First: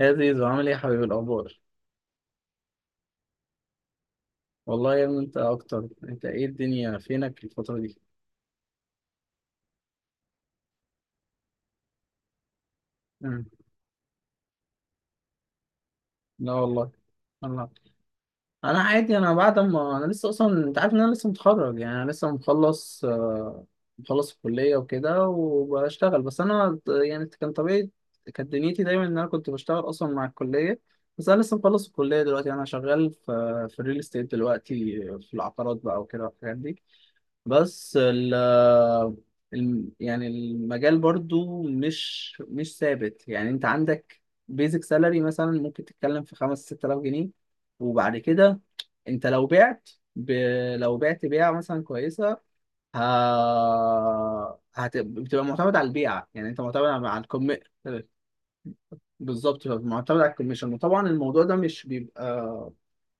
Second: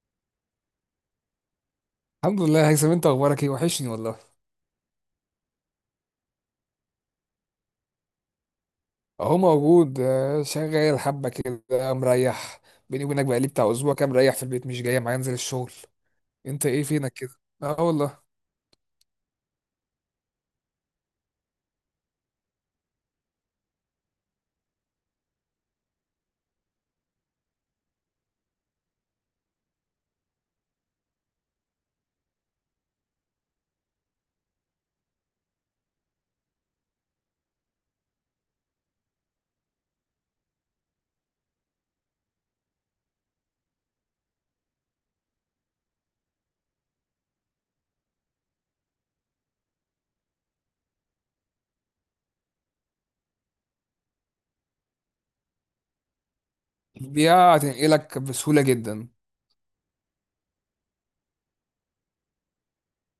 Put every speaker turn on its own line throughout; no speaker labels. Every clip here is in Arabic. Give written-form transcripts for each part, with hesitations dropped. يا زيزو، عامل ايه يا حبيبي؟ الاخبار.
الحمد لله يا هيثم، انت اخبارك ايه؟ وحشني والله.
والله يا ابني انت اكتر. انت ايه، الدنيا فينك الفتره دي؟
اهو موجود، شغال حبه كده مريح. بيني وبينك
مم.
بقالي بتاع اسبوع كام مريح في البيت، مش جاي معايا انزل الشغل.
لا
انت ايه
والله.
فينك كده؟
الله.
اه والله.
انا عادي، انا بعد ما انا لسه اصلا، انت عارف ان انا لسه متخرج، يعني انا لسه مخلص، مخلص الكليه وكده وبشتغل. بس انا يعني كان طبيعي، كانت دنيتي دايما ان انا كنت بشتغل اصلا مع الكليه. بس انا لسه مخلص الكليه دلوقتي. انا شغال في الريل استيت دلوقتي، في العقارات بقى وكده والحاجات دي. بس يعني المجال برضو مش ثابت. يعني انت عندك بيزك سالري مثلا، ممكن تتكلم في خمس ست آلاف جنيه. وبعد كده انت لو بعت، ب... لو بعت بيعة مثلا كويسة، ه... بتبقى معتمد على البيعة. يعني انت معتمد على
دي
الكم.
هتنقلك بسهوله جدا.
بالظبط، معتمد على الكوميشن. وطبعا الموضوع ده مش بيبقى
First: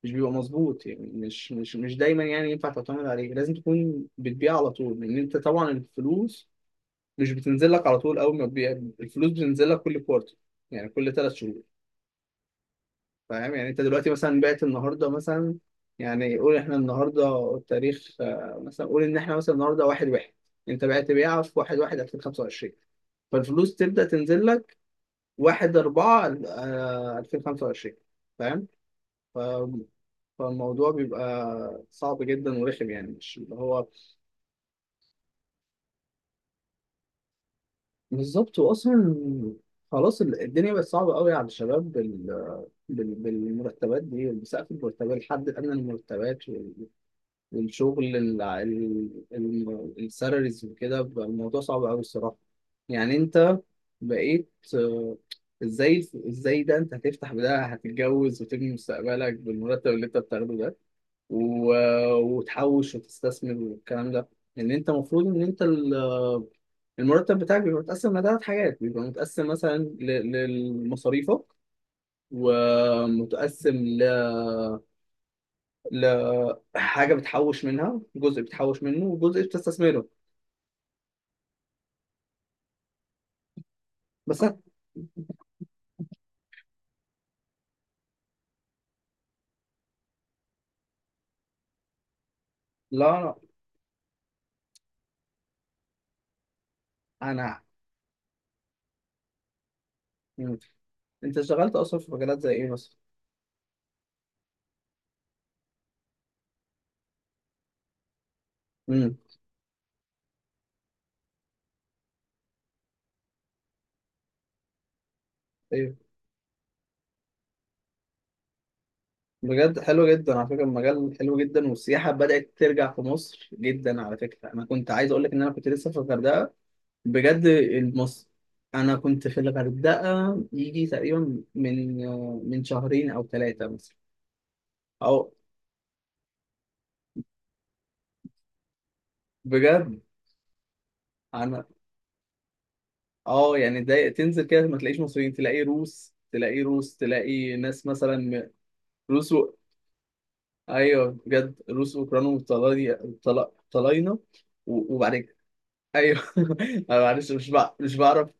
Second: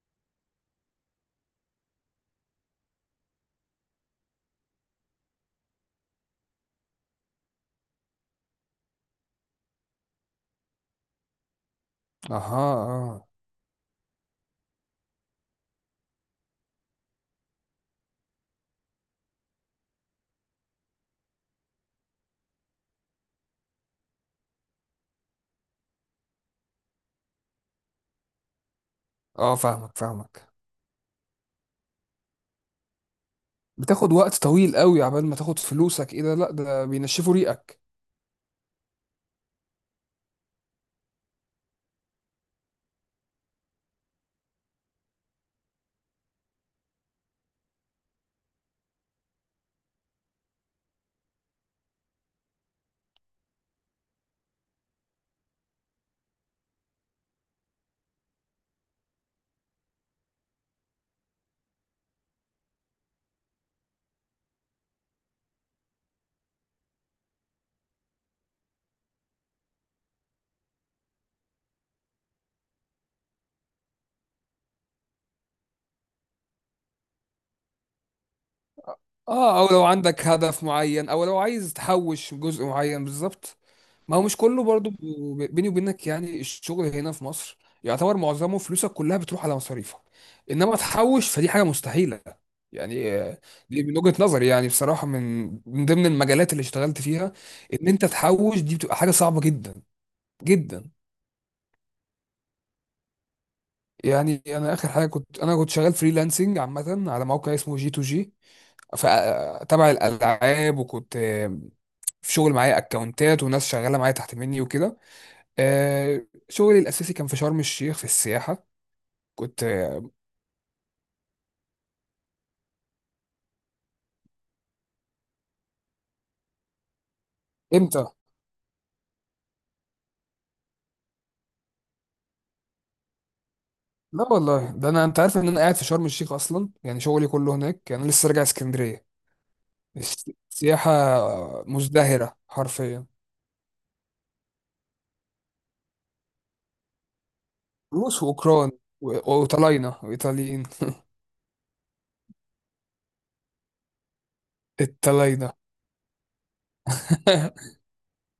مش بيبقى مظبوط، يعني مش دايما يعني ينفع تعتمد عليه. لازم تكون بتبيع على طول، لان انت طبعا الفلوس مش بتنزل لك على طول اول ما تبيع. الفلوس بتنزل لك كل كوارتر، يعني كل ثلاث شهور.
اها. اه.
فاهم؟ يعني انت دلوقتي مثلا بعت النهارده مثلا، يعني قول احنا النهارده التاريخ مثلا قول ان احنا مثلا النهارده واحد واحد. انت بعت بيعه في واحد واحد 2025، فالفلوس تبدأ تنزل لك 1 4 2025. فاهم؟ ف...
اه، فاهمك فاهمك.
فالموضوع بيبقى صعب جدا ورخم، يعني مش اللي هو.
بتاخد وقت طويل قوي عبال ما تاخد فلوسك. ايه ده؟ لا ده بينشفوا ريقك.
بالظبط. واصلا خلاص، الدنيا بقت صعبه قوي على الشباب، بالمرتبات دي، بسقف المرتبات، الحد الادنى للمرتبات، والشغل السالاريز وكده، بقى الموضوع صعب قوي الصراحه. يعني انت بقيت ازاي، ازاي ده انت هتفتح، بده هتتجوز وتبني مستقبلك بالمرتب اللي انت بتاخده ده، وتحوش وتستثمر والكلام ده. لان انت المفروض ان انت المرتب بتاعك بيبقى متقسم لثلاث حاجات. بيبقى متقسم مثلا لمصاريفك، ومتقسم لحاجة بتحوش منها جزء، بتحوش منه، وجزء
اه، او لو
بتستثمره.
عندك هدف معين او لو عايز تحوش جزء معين بالظبط. ما هو مش
بس أنا-
كله برضو، بيني وبينك، يعني الشغل هنا في مصر يعتبر معظمه فلوسك كلها بتروح على مصاريفك. انما تحوش فدي حاجه مستحيله. يعني
لا،
دي من وجهه نظري يعني، بصراحه، من ضمن المجالات اللي اشتغلت فيها
أنا.
ان انت تحوش دي بتبقى حاجه صعبه جدا
مم.
جدا.
أنت اشتغلت أصلا في مجالات زي إيه مثلا؟
يعني انا اخر حاجه كنت شغال فريلانسنج عامه على موقع اسمه جي تو جي
امم.
تبع الالعاب، وكنت في شغل معايا اكونتات وناس شغاله معايا تحت مني وكده.
أيوه،
آه، شغلي الاساسي كان في شرم الشيخ في السياحه. كنت
بجد حلو جدا. على فكرة المجال حلو جدا، والسياحة بدأت ترجع في مصر جدا. على فكرة أنا كنت عايز أقول لك إن أنا كنت لسه في الغردقة بجد.
امتى؟
انا كنت في الغردقه يجي تقريبا من شهرين او ثلاثه مثلا.
لا والله، ده انا
او
انت عارف ان انا قاعد في شرم الشيخ اصلا، يعني شغلي كله هناك، يعني انا لسه راجع اسكندريه.
بجد.
السياحه
انا
مزدهره حرفيا.
اه، يعني ده تنزل كده ما تلاقيش مصريين، تلاقي روس، تلاقي روس، تلاقي ناس مثلا،
روس واوكران،
روس
وطلاينه وايطاليين.
ايوه بجد، روس واوكران وطلاينة، طلاينة، وبعد كده
الطلاينه
ايوه. انا معلش مش بعرف،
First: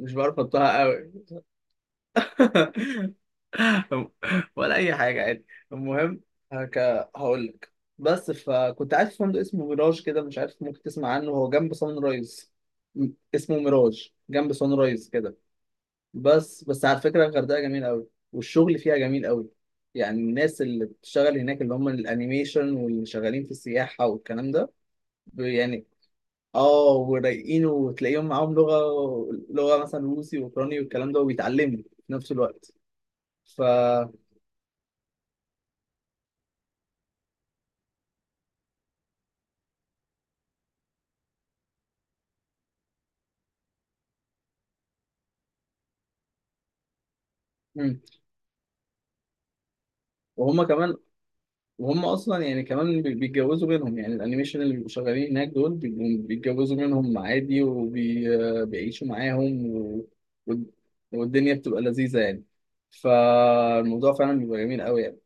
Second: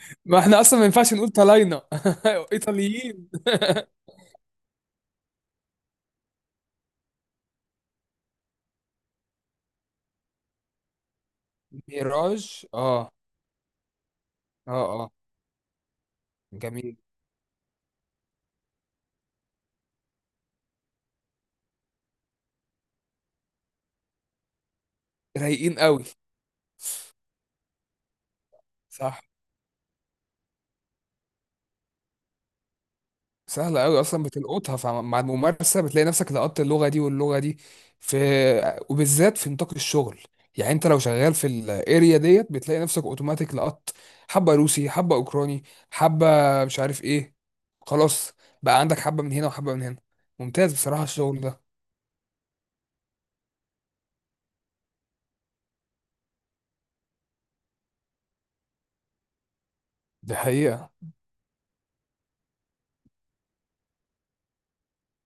مش بعرف
ما احنا اصلا
انطقها
ما
قوي.
ينفعش نقول طلاينه ايطاليين
ولا اي حاجه عادي. المهم هك... هقول لك. بس فكنت قاعد في فندق اسمه ميراج كده، مش عارف ممكن تسمع عنه، هو جنب سان رايز.
ميراج،
م-
اه.
اسمه ميراج جنب سان
اه
رايز
اه.
كده. بس
جميل.
على فكره الغردقه جميله قوي، والشغل فيها جميل قوي. يعني الناس اللي بتشتغل هناك اللي هم الانيميشن واللي شغالين في السياحه والكلام ده
رايقين
يعني
قوي.
اه، ورايقين، وتلاقيهم معاهم لغه،
صح.
لغه مثلا روسي واوكراني والكلام ده، وبيتعلموا في نفس الوقت. ف
سهلة أوي أصلا بتلقطها، فمع الممارسة بتلاقي نفسك لقطت اللغة دي واللغة دي. في، وبالذات في نطاق الشغل، يعني أنت لو شغال في الأريا ديت بتلاقي نفسك أوتوماتيك لقطت حبة روسي، حبة أوكراني، حبة مش عارف إيه.
مم.
خلاص، بقى عندك حبة من هنا وحبة من هنا.
وهم
ممتاز
كمان،
بصراحة الشغل ده.
وهم اصلا يعني كمان بيتجوزوا منهم. يعني الانيميشن اللي بيبقوا شغالين هناك دول بيبقوا بيتجوزوا منهم عادي، وبيعيشوا معاهم،
دي
و-
حقيقة.
والدنيا بتبقى لذيذة يعني. فالموضوع فعلا بيبقى جميل قوي يعني.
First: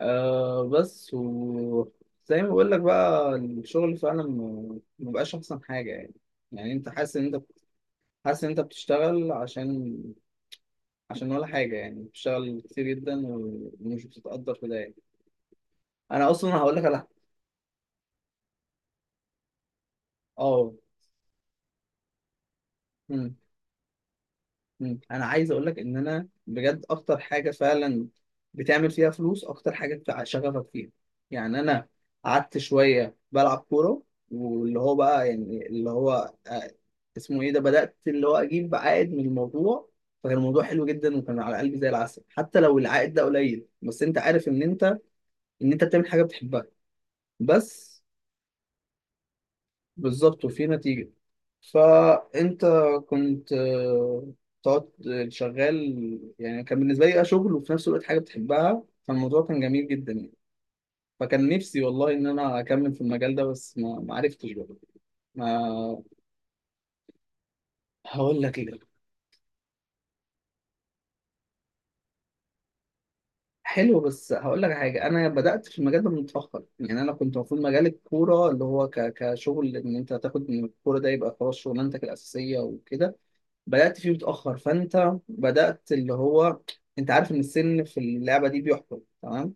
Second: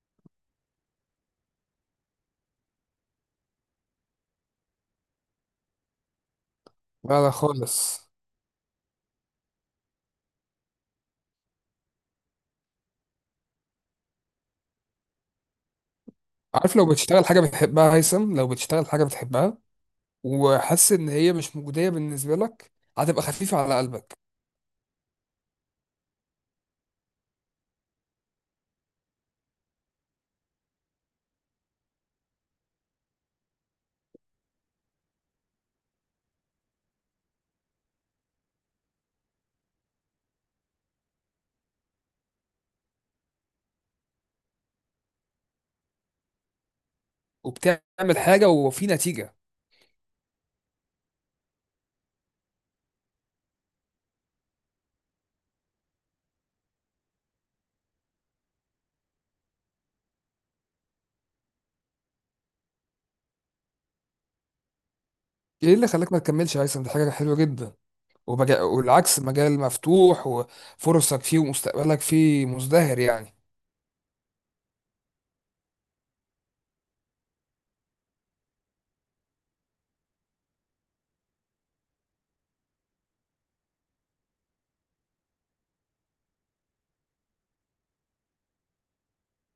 آه، بس وزي ما بقول لك بقى، الشغل فعلا ما بقاش احسن حاجة يعني. يعني انت حاسس
لا
ان
لا
انت،
خالص.
حاسس ان انت بتشتغل عشان ولا حاجة، يعني بتشتغل كتير جدا، ومش بتتقدر في ده يعني. انا اصلا هقول
عارف،
لك
لو
على
بتشتغل حاجة بتحبها هيثم، لو بتشتغل حاجة بتحبها
اه.
وحاسس إن هي مش مجدية بالنسبة لك، هتبقى خفيفة على قلبك.
مم. انا عايز اقول لك ان انا بجد اكتر حاجه فعلا بتعمل فيها فلوس، اكتر حاجه شغفك فيها. يعني انا قعدت شويه بلعب كوره، واللي هو بقى يعني اللي هو اسمه ايه ده، بدات اللي هو اجيب عائد من الموضوع. فكان الموضوع حلو جدا، وكان على قلبي زي العسل. حتى لو العائد ده قليل، بس انت عارف ان انت، ان انت بتعمل حاجه بتحبها بس.
وبتعمل حاجه وفي نتيجه.
بالظبط، وفي نتيجة. فأنت كنت تقعد شغال. يعني كان بالنسبة لي ده شغل، وفي نفس الوقت حاجة بتحبها. فالموضوع كان جميل جدا يعني. فكان نفسي والله إن أنا أكمل في المجال ده، بس ما عرفتش بقى.
ايه اللي
ما.
خلاك ما تكملش يا هيثم؟ دي حاجه حلوه جدا.
هقول لك إيه.
والعكس، مجال مفتوح وفرصك فيه ومستقبلك فيه مزدهر يعني.
حلو، بس هقول لك حاجة، أنا بدأت في المجال ده متأخر. يعني أنا كنت المفروض مجال الكورة، اللي هو كشغل، إن أنت تاخد من الكورة ده يبقى خلاص شغلانتك الأساسية وكده. بدأت فيه متأخر، فأنت بدأت اللي هو، أنت عارف إن السن في اللعبة دي بيحكم تمام.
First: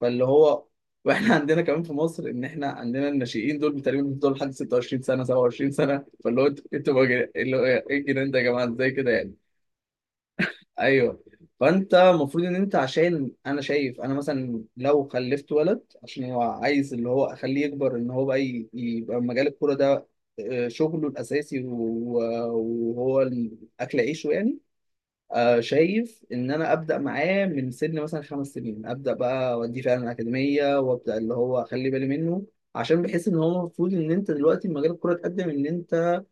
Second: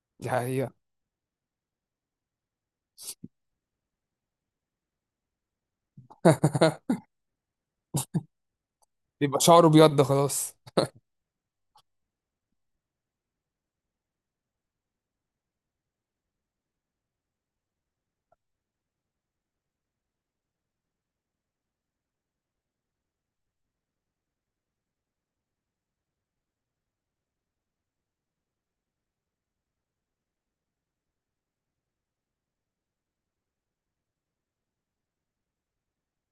فاللي
دي
هو.
حقيقه.
وإحنا عندنا كمان في مصر، إن إحنا عندنا الناشئين دول تقريبا بيفضلوا لحد 26 سنة، 27 سنة. فاللي هو، أنتوا بقى، اللي هو إيه الجنان ده يا جماعة، إزاي كده يعني؟
يبقى شعره ابيض، ده خلاص.
أيوه. فأنت المفروض إن أنت، عشان أنا شايف، أنا مثلا لو خلفت ولد، عشان هو عايز اللي هو أخليه يكبر، إن هو بقى يبقى مجال الكورة ده شغله الأساسي، وهو أكل عيشه يعني. شايف ان انا ابدا معاه من سن مثلا خمس سنين، ابدا بقى اوديه فعلا الاكاديميه، وابدا اللي هو اخلي بالي منه. عشان بحس ان هو المفروض ان انت دلوقتي مجال الكوره اتقدم. ان انت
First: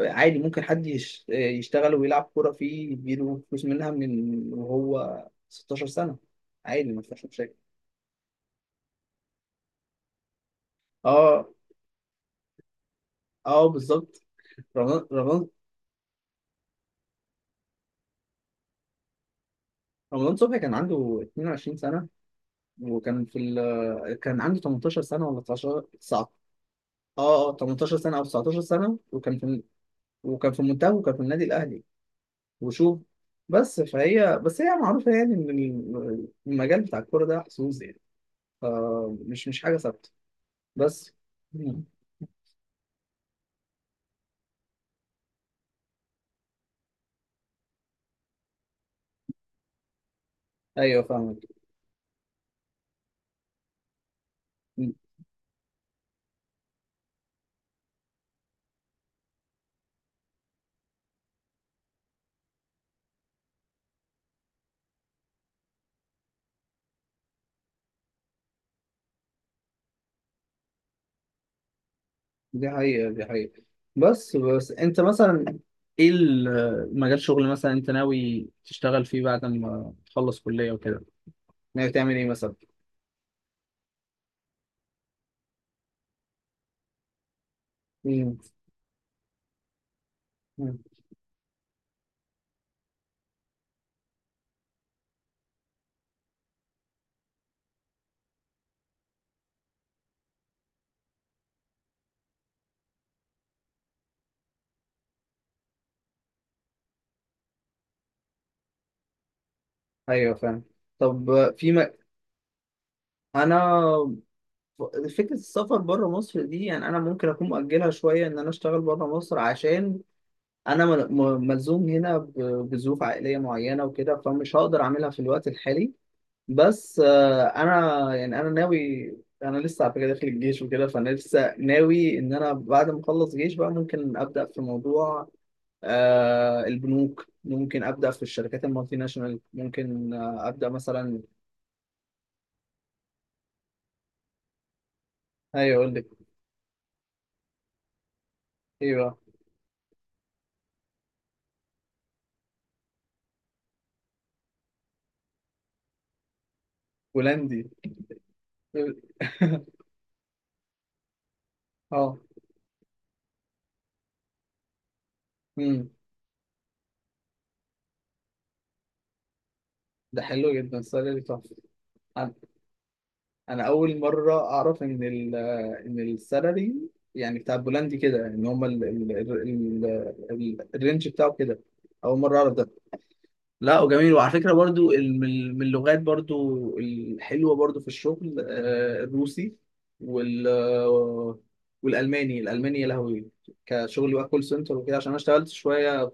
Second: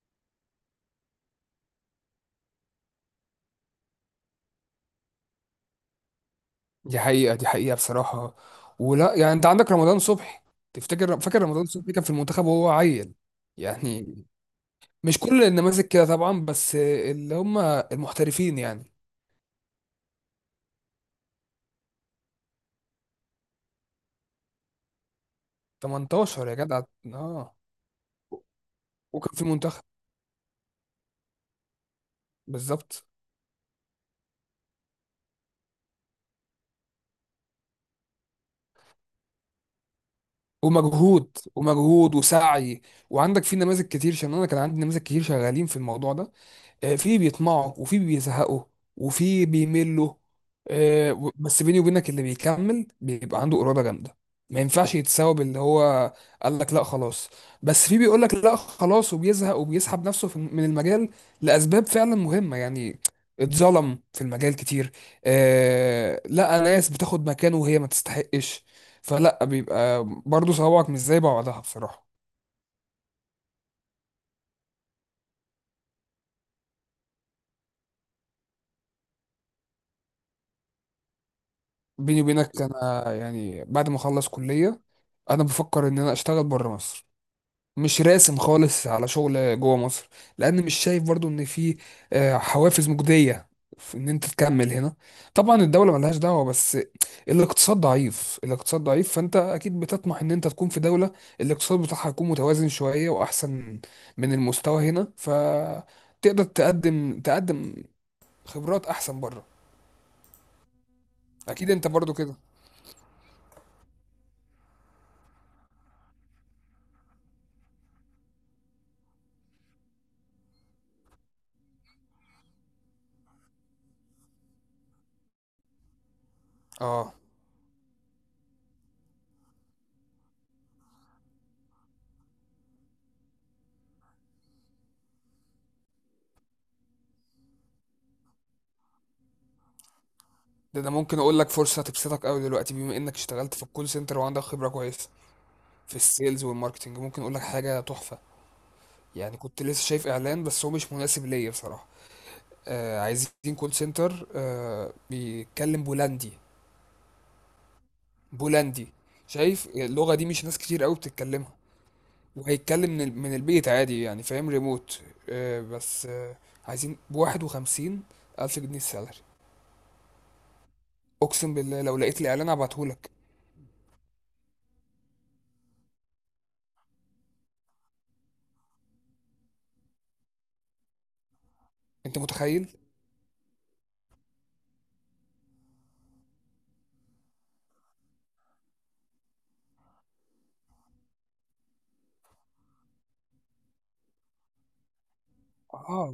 عادي ممكن حد يشتغل ويلعب كوره فيه يديله فلوس منها، من وهو 16 سنه، عادي
دي
ما فيش
حقيقه دي
مشاكل.
حقيقه بصراحه. ولا يعني انت عندك رمضان صبحي، تفتكر، فاكر
اه
رمضان صبحي كان في المنتخب وهو عيل؟
اه
يعني
بالظبط. رمضان
مش كل
رمضان
النماذج كده طبعا، بس اللي هم المحترفين يعني.
رمضان صبحي كان عنده 22 سنه، وكان في كان عنده 18 سنه ولا 19، 19.
18 يا جدع.
اه
اه،
اه، 18 سنه او 19 سنه،
وكان
وكان
في
في،
المنتخب.
وكان في منتخب، وكان في النادي الاهلي. وشوف.
بالظبط.
فهي بس هي معروفه، يعني ان المجال بتاع الكوره ده حظوظ يعني، فمش مش حاجه ثابته بس.
ومجهود
مم.
ومجهود وسعي. وعندك في نماذج كتير، عشان انا كان عندي نماذج كتير شغالين في الموضوع ده، في بيطمعوا وفي بيزهقوا وفي بيملوا،
ايوه فاهمك.
بس بيني وبينك اللي بيكمل بيبقى عنده إرادة جامدة. ما
مم.
ينفعش يتساوى باللي هو قال لك لا خلاص. بس في بيقول لك لا خلاص وبيزهق وبيسحب نفسه من المجال لأسباب فعلا مهمة، يعني اتظلم في المجال كتير. آه، لا ناس بتاخد مكانه وهي ما تستحقش، فلا بيبقى برضه صوابعك مش زي بعضها بصراحة.
دي حقيقه دي حقيقه. بس انت مثلا ايه مجال شغل مثلا انت ناوي تشتغل فيه بعد ما تخلص كليه وكده، ناوي تعمل
بيني
ايه مثلا؟
وبينك انا يعني بعد ما اخلص كلية، انا بفكر ان انا اشتغل بره مصر. مش راسم
مم.
خالص على شغل جوه مصر. لان مش
مم.
شايف برضو ان في حوافز مجدية في ان انت تكمل هنا. طبعا الدولة ملهاش دعوة، بس الاقتصاد ضعيف، الاقتصاد ضعيف، فانت اكيد بتطمح ان انت تكون في دولة الاقتصاد بتاعها يكون متوازن شوية واحسن من المستوى هنا، فتقدر تقدم تقدم خبرات احسن بره.
ايوه فاهم. طب،
اكيد
في
انت
م...
برضو كده.
انا، فكرة السفر بره مصر دي، يعني أنا ممكن أكون مؤجلها شوية إن أنا أشتغل بره مصر، عشان أنا ملزوم هنا بظروف عائلية معينة وكده. فمش هقدر أعملها في الوقت الحالي. بس
اه،
أنا يعني أنا ناوي، أنا لسه على فكرة داخل الجيش وكده. فأنا لسه ناوي إن أنا بعد ما أخلص جيش بقى ممكن أبدأ في موضوع البنوك، ممكن أبدأ في الشركات المالتي ناشونال، ممكن أبدأ
ده انا ممكن
مثلا.
اقول لك فرصه هتبسطك قوي دلوقتي، بما انك اشتغلت في الكول سنتر وعندك خبره كويسه
أيوه، أقول
في
لك.
السيلز والماركتنج، ممكن اقول لك حاجه تحفه.
أيوه.
يعني كنت لسه شايف اعلان، بس هو مش مناسب ليا بصراحه. آه، عايزين كول سنتر آه بيتكلم بولندي.
هولندي.
بولندي. شايف اللغه دي مش ناس كتير قوي بتتكلمها.
اه.
وهيتكلم من من البيت عادي، يعني فاهم، ريموت. آه
امم.
بس آه عايزين بواحد وخمسين الف جنيه السالري.
ده حلو جدا السالري،
اقسم
تحفه.
بالله لو لقيت
انا،
الاعلان هبعتهولك.
أنا اول مره اعرف ان ان السالري، يعني بتاع البولندي كده، ان هم ال الرينج بتاعه كده، اول
انت
مره اعرف
متخيل؟
ده. لا، وجميل. وعلى فكره برضو من اللغات برضو الحلوه برضو في الشغل الروسي وال والالماني. الالماني يا لهوي، كشغل بقى كول سنتر وكده. عشان انا اشتغلت شويه
اه.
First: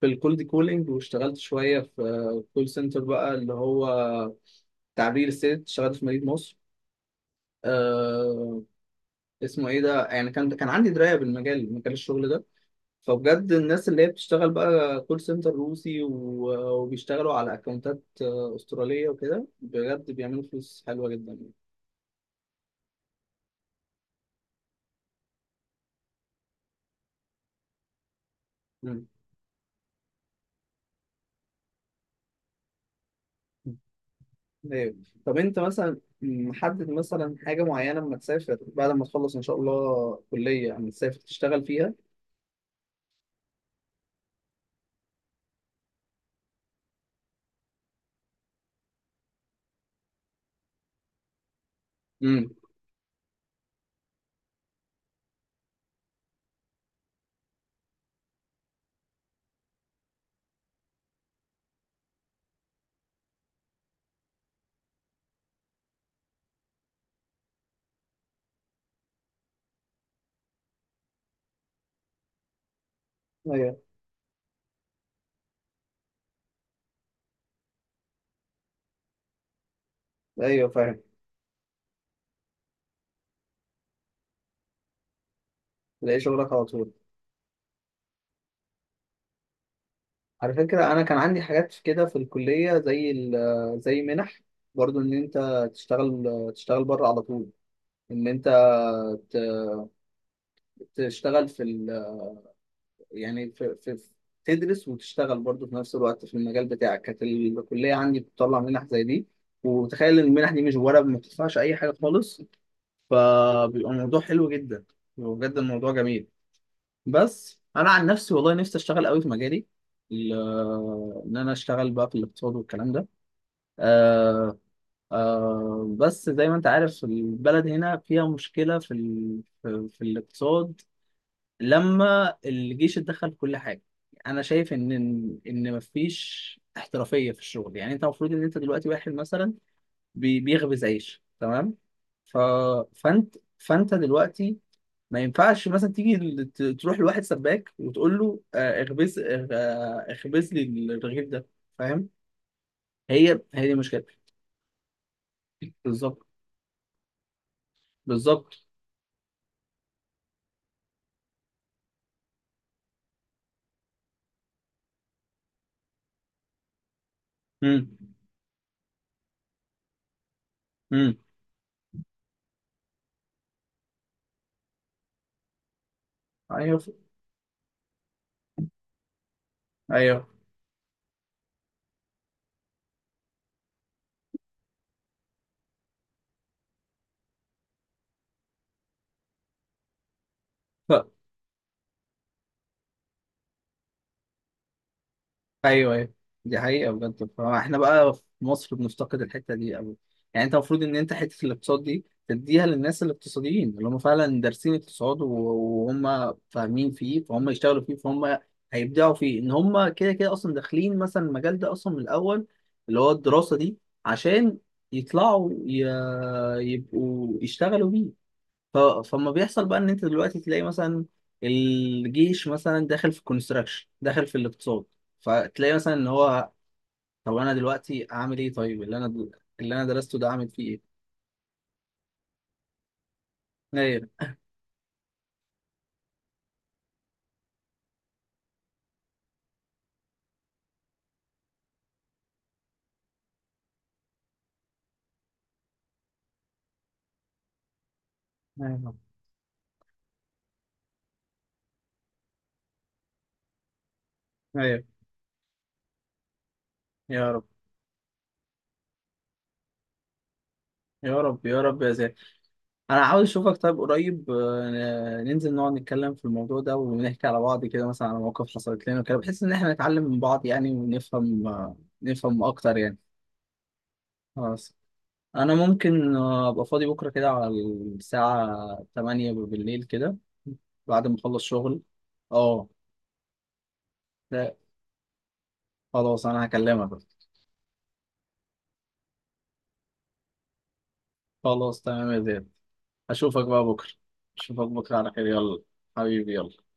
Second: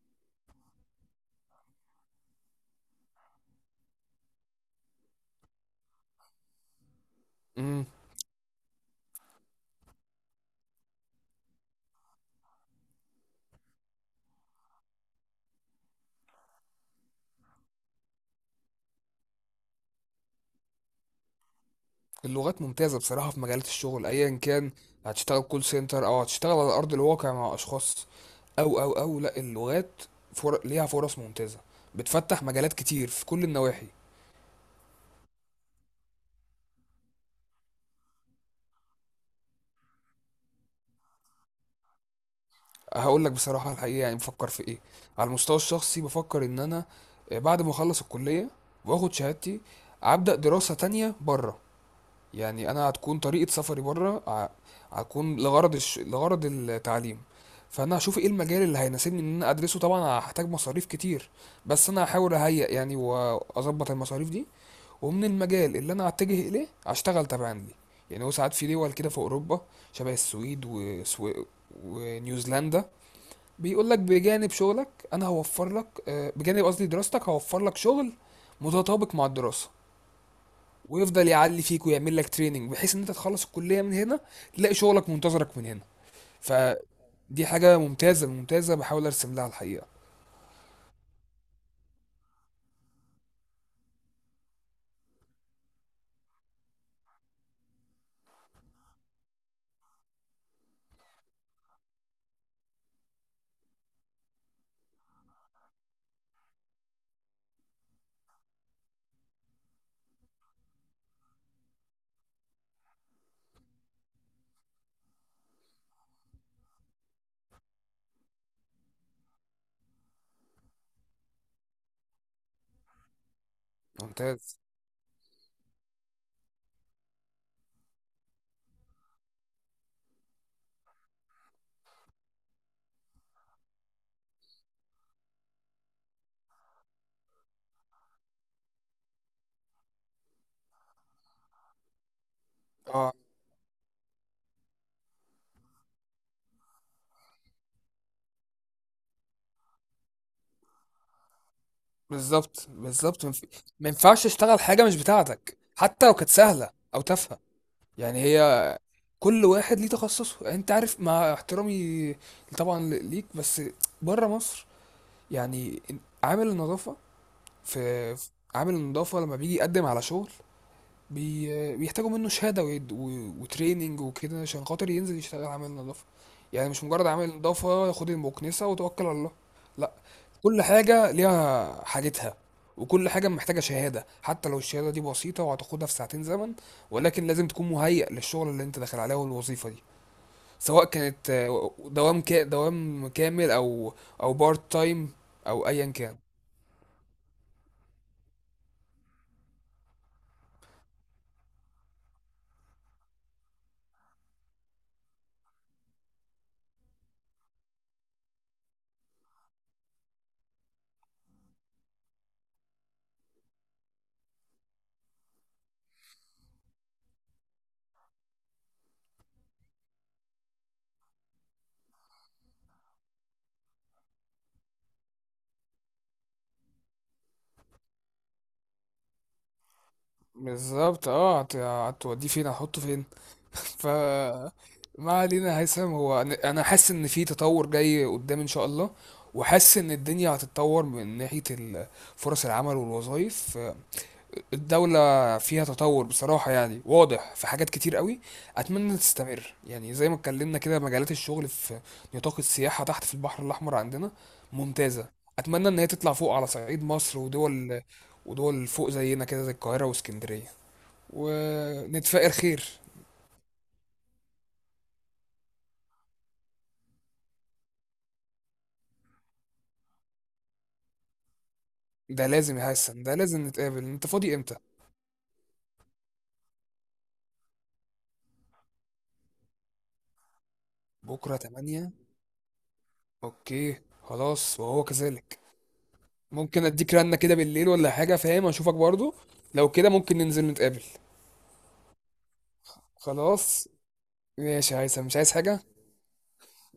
في الكولد كولينج، واشتغلت شويه في كول سنتر بقى، اللي هو تعبير الست. اشتغلت في مدينة مصر، آه، اسمه ايه ده، يعني كان عندي دراية بالمجال، مجال الشغل ده. فبجد الناس اللي هي بتشتغل بقى كول سنتر روسي، وبيشتغلوا على اكونتات استرالية وكده، بجد بيعملوا فلوس حلوة جدا يعني.
اللغات ممتازة بصراحة في مجالات الشغل أيا كان، هتشتغل كول سنتر أو هتشتغل على أرض الواقع مع أشخاص، أو أو
مم.
أو لأ اللغات ليها فرص ممتازة، بتفتح مجالات كتير في كل النواحي.
ايوه. طب انت مثلا محدد مثلا حاجة معينة لما تسافر بعد ما تخلص ان شاء الله كلية، اما تسافر تشتغل فيها؟
هقول لك بصراحة الحقيقة، يعني بفكر في إيه؟ على المستوى الشخصي بفكر إن أنا بعد ما أخلص الكلية وآخد شهادتي، أبدأ دراسة تانية بره.
امم.
يعني انا هتكون طريقه سفري بره هتكون لغرض لغرض التعليم. فانا هشوف ايه المجال اللي هيناسبني ان انا ادرسه. طبعا هحتاج مصاريف كتير، بس انا هحاول اهيئ يعني واظبط المصاريف دي، ومن المجال اللي انا هتجه اليه هشتغل تبعا ليه. يعني هو ساعات في دول كده في اوروبا، شبه السويد ونيوزيلندا،
ايوه.
بيقول لك بجانب شغلك انا هوفر لك، بجانب قصدي دراستك هوفر لك شغل متطابق مع الدراسة،
ايوه فاهم.
ويفضل يعلي فيك ويعمل لك تريننج، بحيث ان انت تخلص الكليه من هنا تلاقي شغلك منتظرك من هنا.
تلاقي شغلك على طول.
فدي حاجه ممتازه ممتازه بحاول ارسم لها الحقيقه.
على فكرة أنا كان عندي حاجات كده في الكلية، زي زي منح، برضو إن أنت تشتغل، تشتغل بره على طول. إن أنت ت- تشتغل في ال، يعني في, في تدرس وتشتغل برضو في نفس الوقت في المجال بتاعك. كانت الكلية عندي بتطلع منح زي دي، وتخيل إن المنح دي مش ورق، ما بتدفعش أي حاجة خالص. فبيبقى الموضوع حلو جدا، بيبقى بجد الموضوع جميل. بس أنا عن نفسي والله نفسي أشتغل قوي في مجالي، ال- إن أنا أشتغل بقى في الاقتصاد والكلام ده، آه.
ممتاز.
آه، بس زي ما انت عارف البلد هنا فيها مشكلة في في الاقتصاد. لما الجيش اتدخل في كل حاجة، انا شايف ان إن مفيش احترافية في الشغل. يعني انت المفروض ان انت دلوقتي واحد مثلا بيخبز عيش تمام. ف...
اه.
فانت دلوقتي ما ينفعش مثلا تيجي تروح لواحد سباك وتقول له اخبز، اخبز لي الرغيف ده. فاهم؟
بالظبط بالظبط
هي هي دي
ما
المشكلة.
ينفعش تشتغل حاجه مش بتاعتك حتى لو
بالظبط
كانت سهله او تافهه. يعني
بالظبط.
هي كل واحد ليه تخصصه، يعني انت عارف مع احترامي طبعا ليك، بس بره مصر يعني عامل النظافه
امم.
في، عامل النظافه لما بيجي يقدم على شغل،
امم.
بيحتاجوا منه شهادة وتريننج وكده، عشان خاطر ينزل يشتغل عامل نظافة. يعني
ايوه
مش مجرد عامل نظافة خد المكنسة وتوكل على الله، لا.
ايوه.
كل حاجة ليها حاجتها، وكل حاجة محتاجة شهادة، حتى لو الشهادة دي بسيطة وهتاخدها في ساعتين زمن، ولكن لازم تكون مهيأ للشغل اللي انت داخل عليه والوظيفة دي، سواء
ف...
كانت دوام دوام كامل او بارت تايم او ايا
ايوه ايوه.
كان.
دي حقيقه بجد. فاحنا بقى في مصر بنفتقد الحته دي قوي. يعني انت المفروض ان انت حته الاقتصاد دي تديها للناس الاقتصاديين اللي هم فعلا دارسين اقتصاد، وهم فاهمين فيه، فهم يشتغلوا فيه، فهم هيبدعوا فيه. ان هم كده كده اصلا داخلين مثلا المجال ده اصلا من الاول، اللي هو الدراسه دي، عشان يطلعوا يبقوا يشتغلوا بيه. فما بيحصل بقى ان انت دلوقتي تلاقي مثلا الجيش مثلا داخل في الكونستراكشن، داخل في الاقتصاد. فتلاقي مثلا ان هو، طب انا دلوقتي اعمل ايه، طيب اللي انا، اللي انا درسته ده اعمل فيه
بالظبط، اه، هتوديه فين؟ هتحطه فين؟ ف
ايه.
ما علينا هيثم. هو انا حاسس ان في تطور جاي قدام ان شاء الله، وحاسس ان الدنيا هتتطور من ناحية فرص العمل والوظائف. الدولة فيها تطور بصراحة، يعني واضح في حاجات كتير قوي.
ايوه
اتمنى تستمر. يعني زي ما اتكلمنا كده، مجالات الشغل في نطاق السياحة تحت في البحر الاحمر عندنا
ايوه ايوه.
ممتازة. اتمنى ان هي تطلع فوق على صعيد مصر
يا رب.
ودول، ودول فوق زينا كده زي القاهرة واسكندرية،
يا رب يا رب يا زين.
ونتفائر خير.
انا عاوز اشوفك طيب قريب، ننزل نقعد نتكلم في الموضوع ده، ونحكي على بعض كده مثلا على مواقف حصلت لنا وكده، بحيث ان احنا نتعلم من بعض يعني، ونفهم
ده
نفهم
لازم يا
اكتر يعني.
حسن، ده لازم نتقابل. انت فاضي امتى؟
خلاص، انا ممكن ابقى فاضي بكره كده على الساعه 8 بالليل كده، بعد ما
بكره
اخلص شغل.
8.
اه.
اوكي
لا،
خلاص وهو كذلك.
خلاص انا
ممكن
هكلمك
اديك
بقى.
رنه كده بالليل ولا حاجه، فاهم، اشوفك برضو، لو كده ممكن ننزل نتقابل.
خلاص تمام يا زياد. اشوفك بقى
خلاص،
بكره. اشوفك
ماشي يا
بكره
هيثم،
على
مش
خير،
عايز
يلا.
حاجه.
حبيبي، يلا.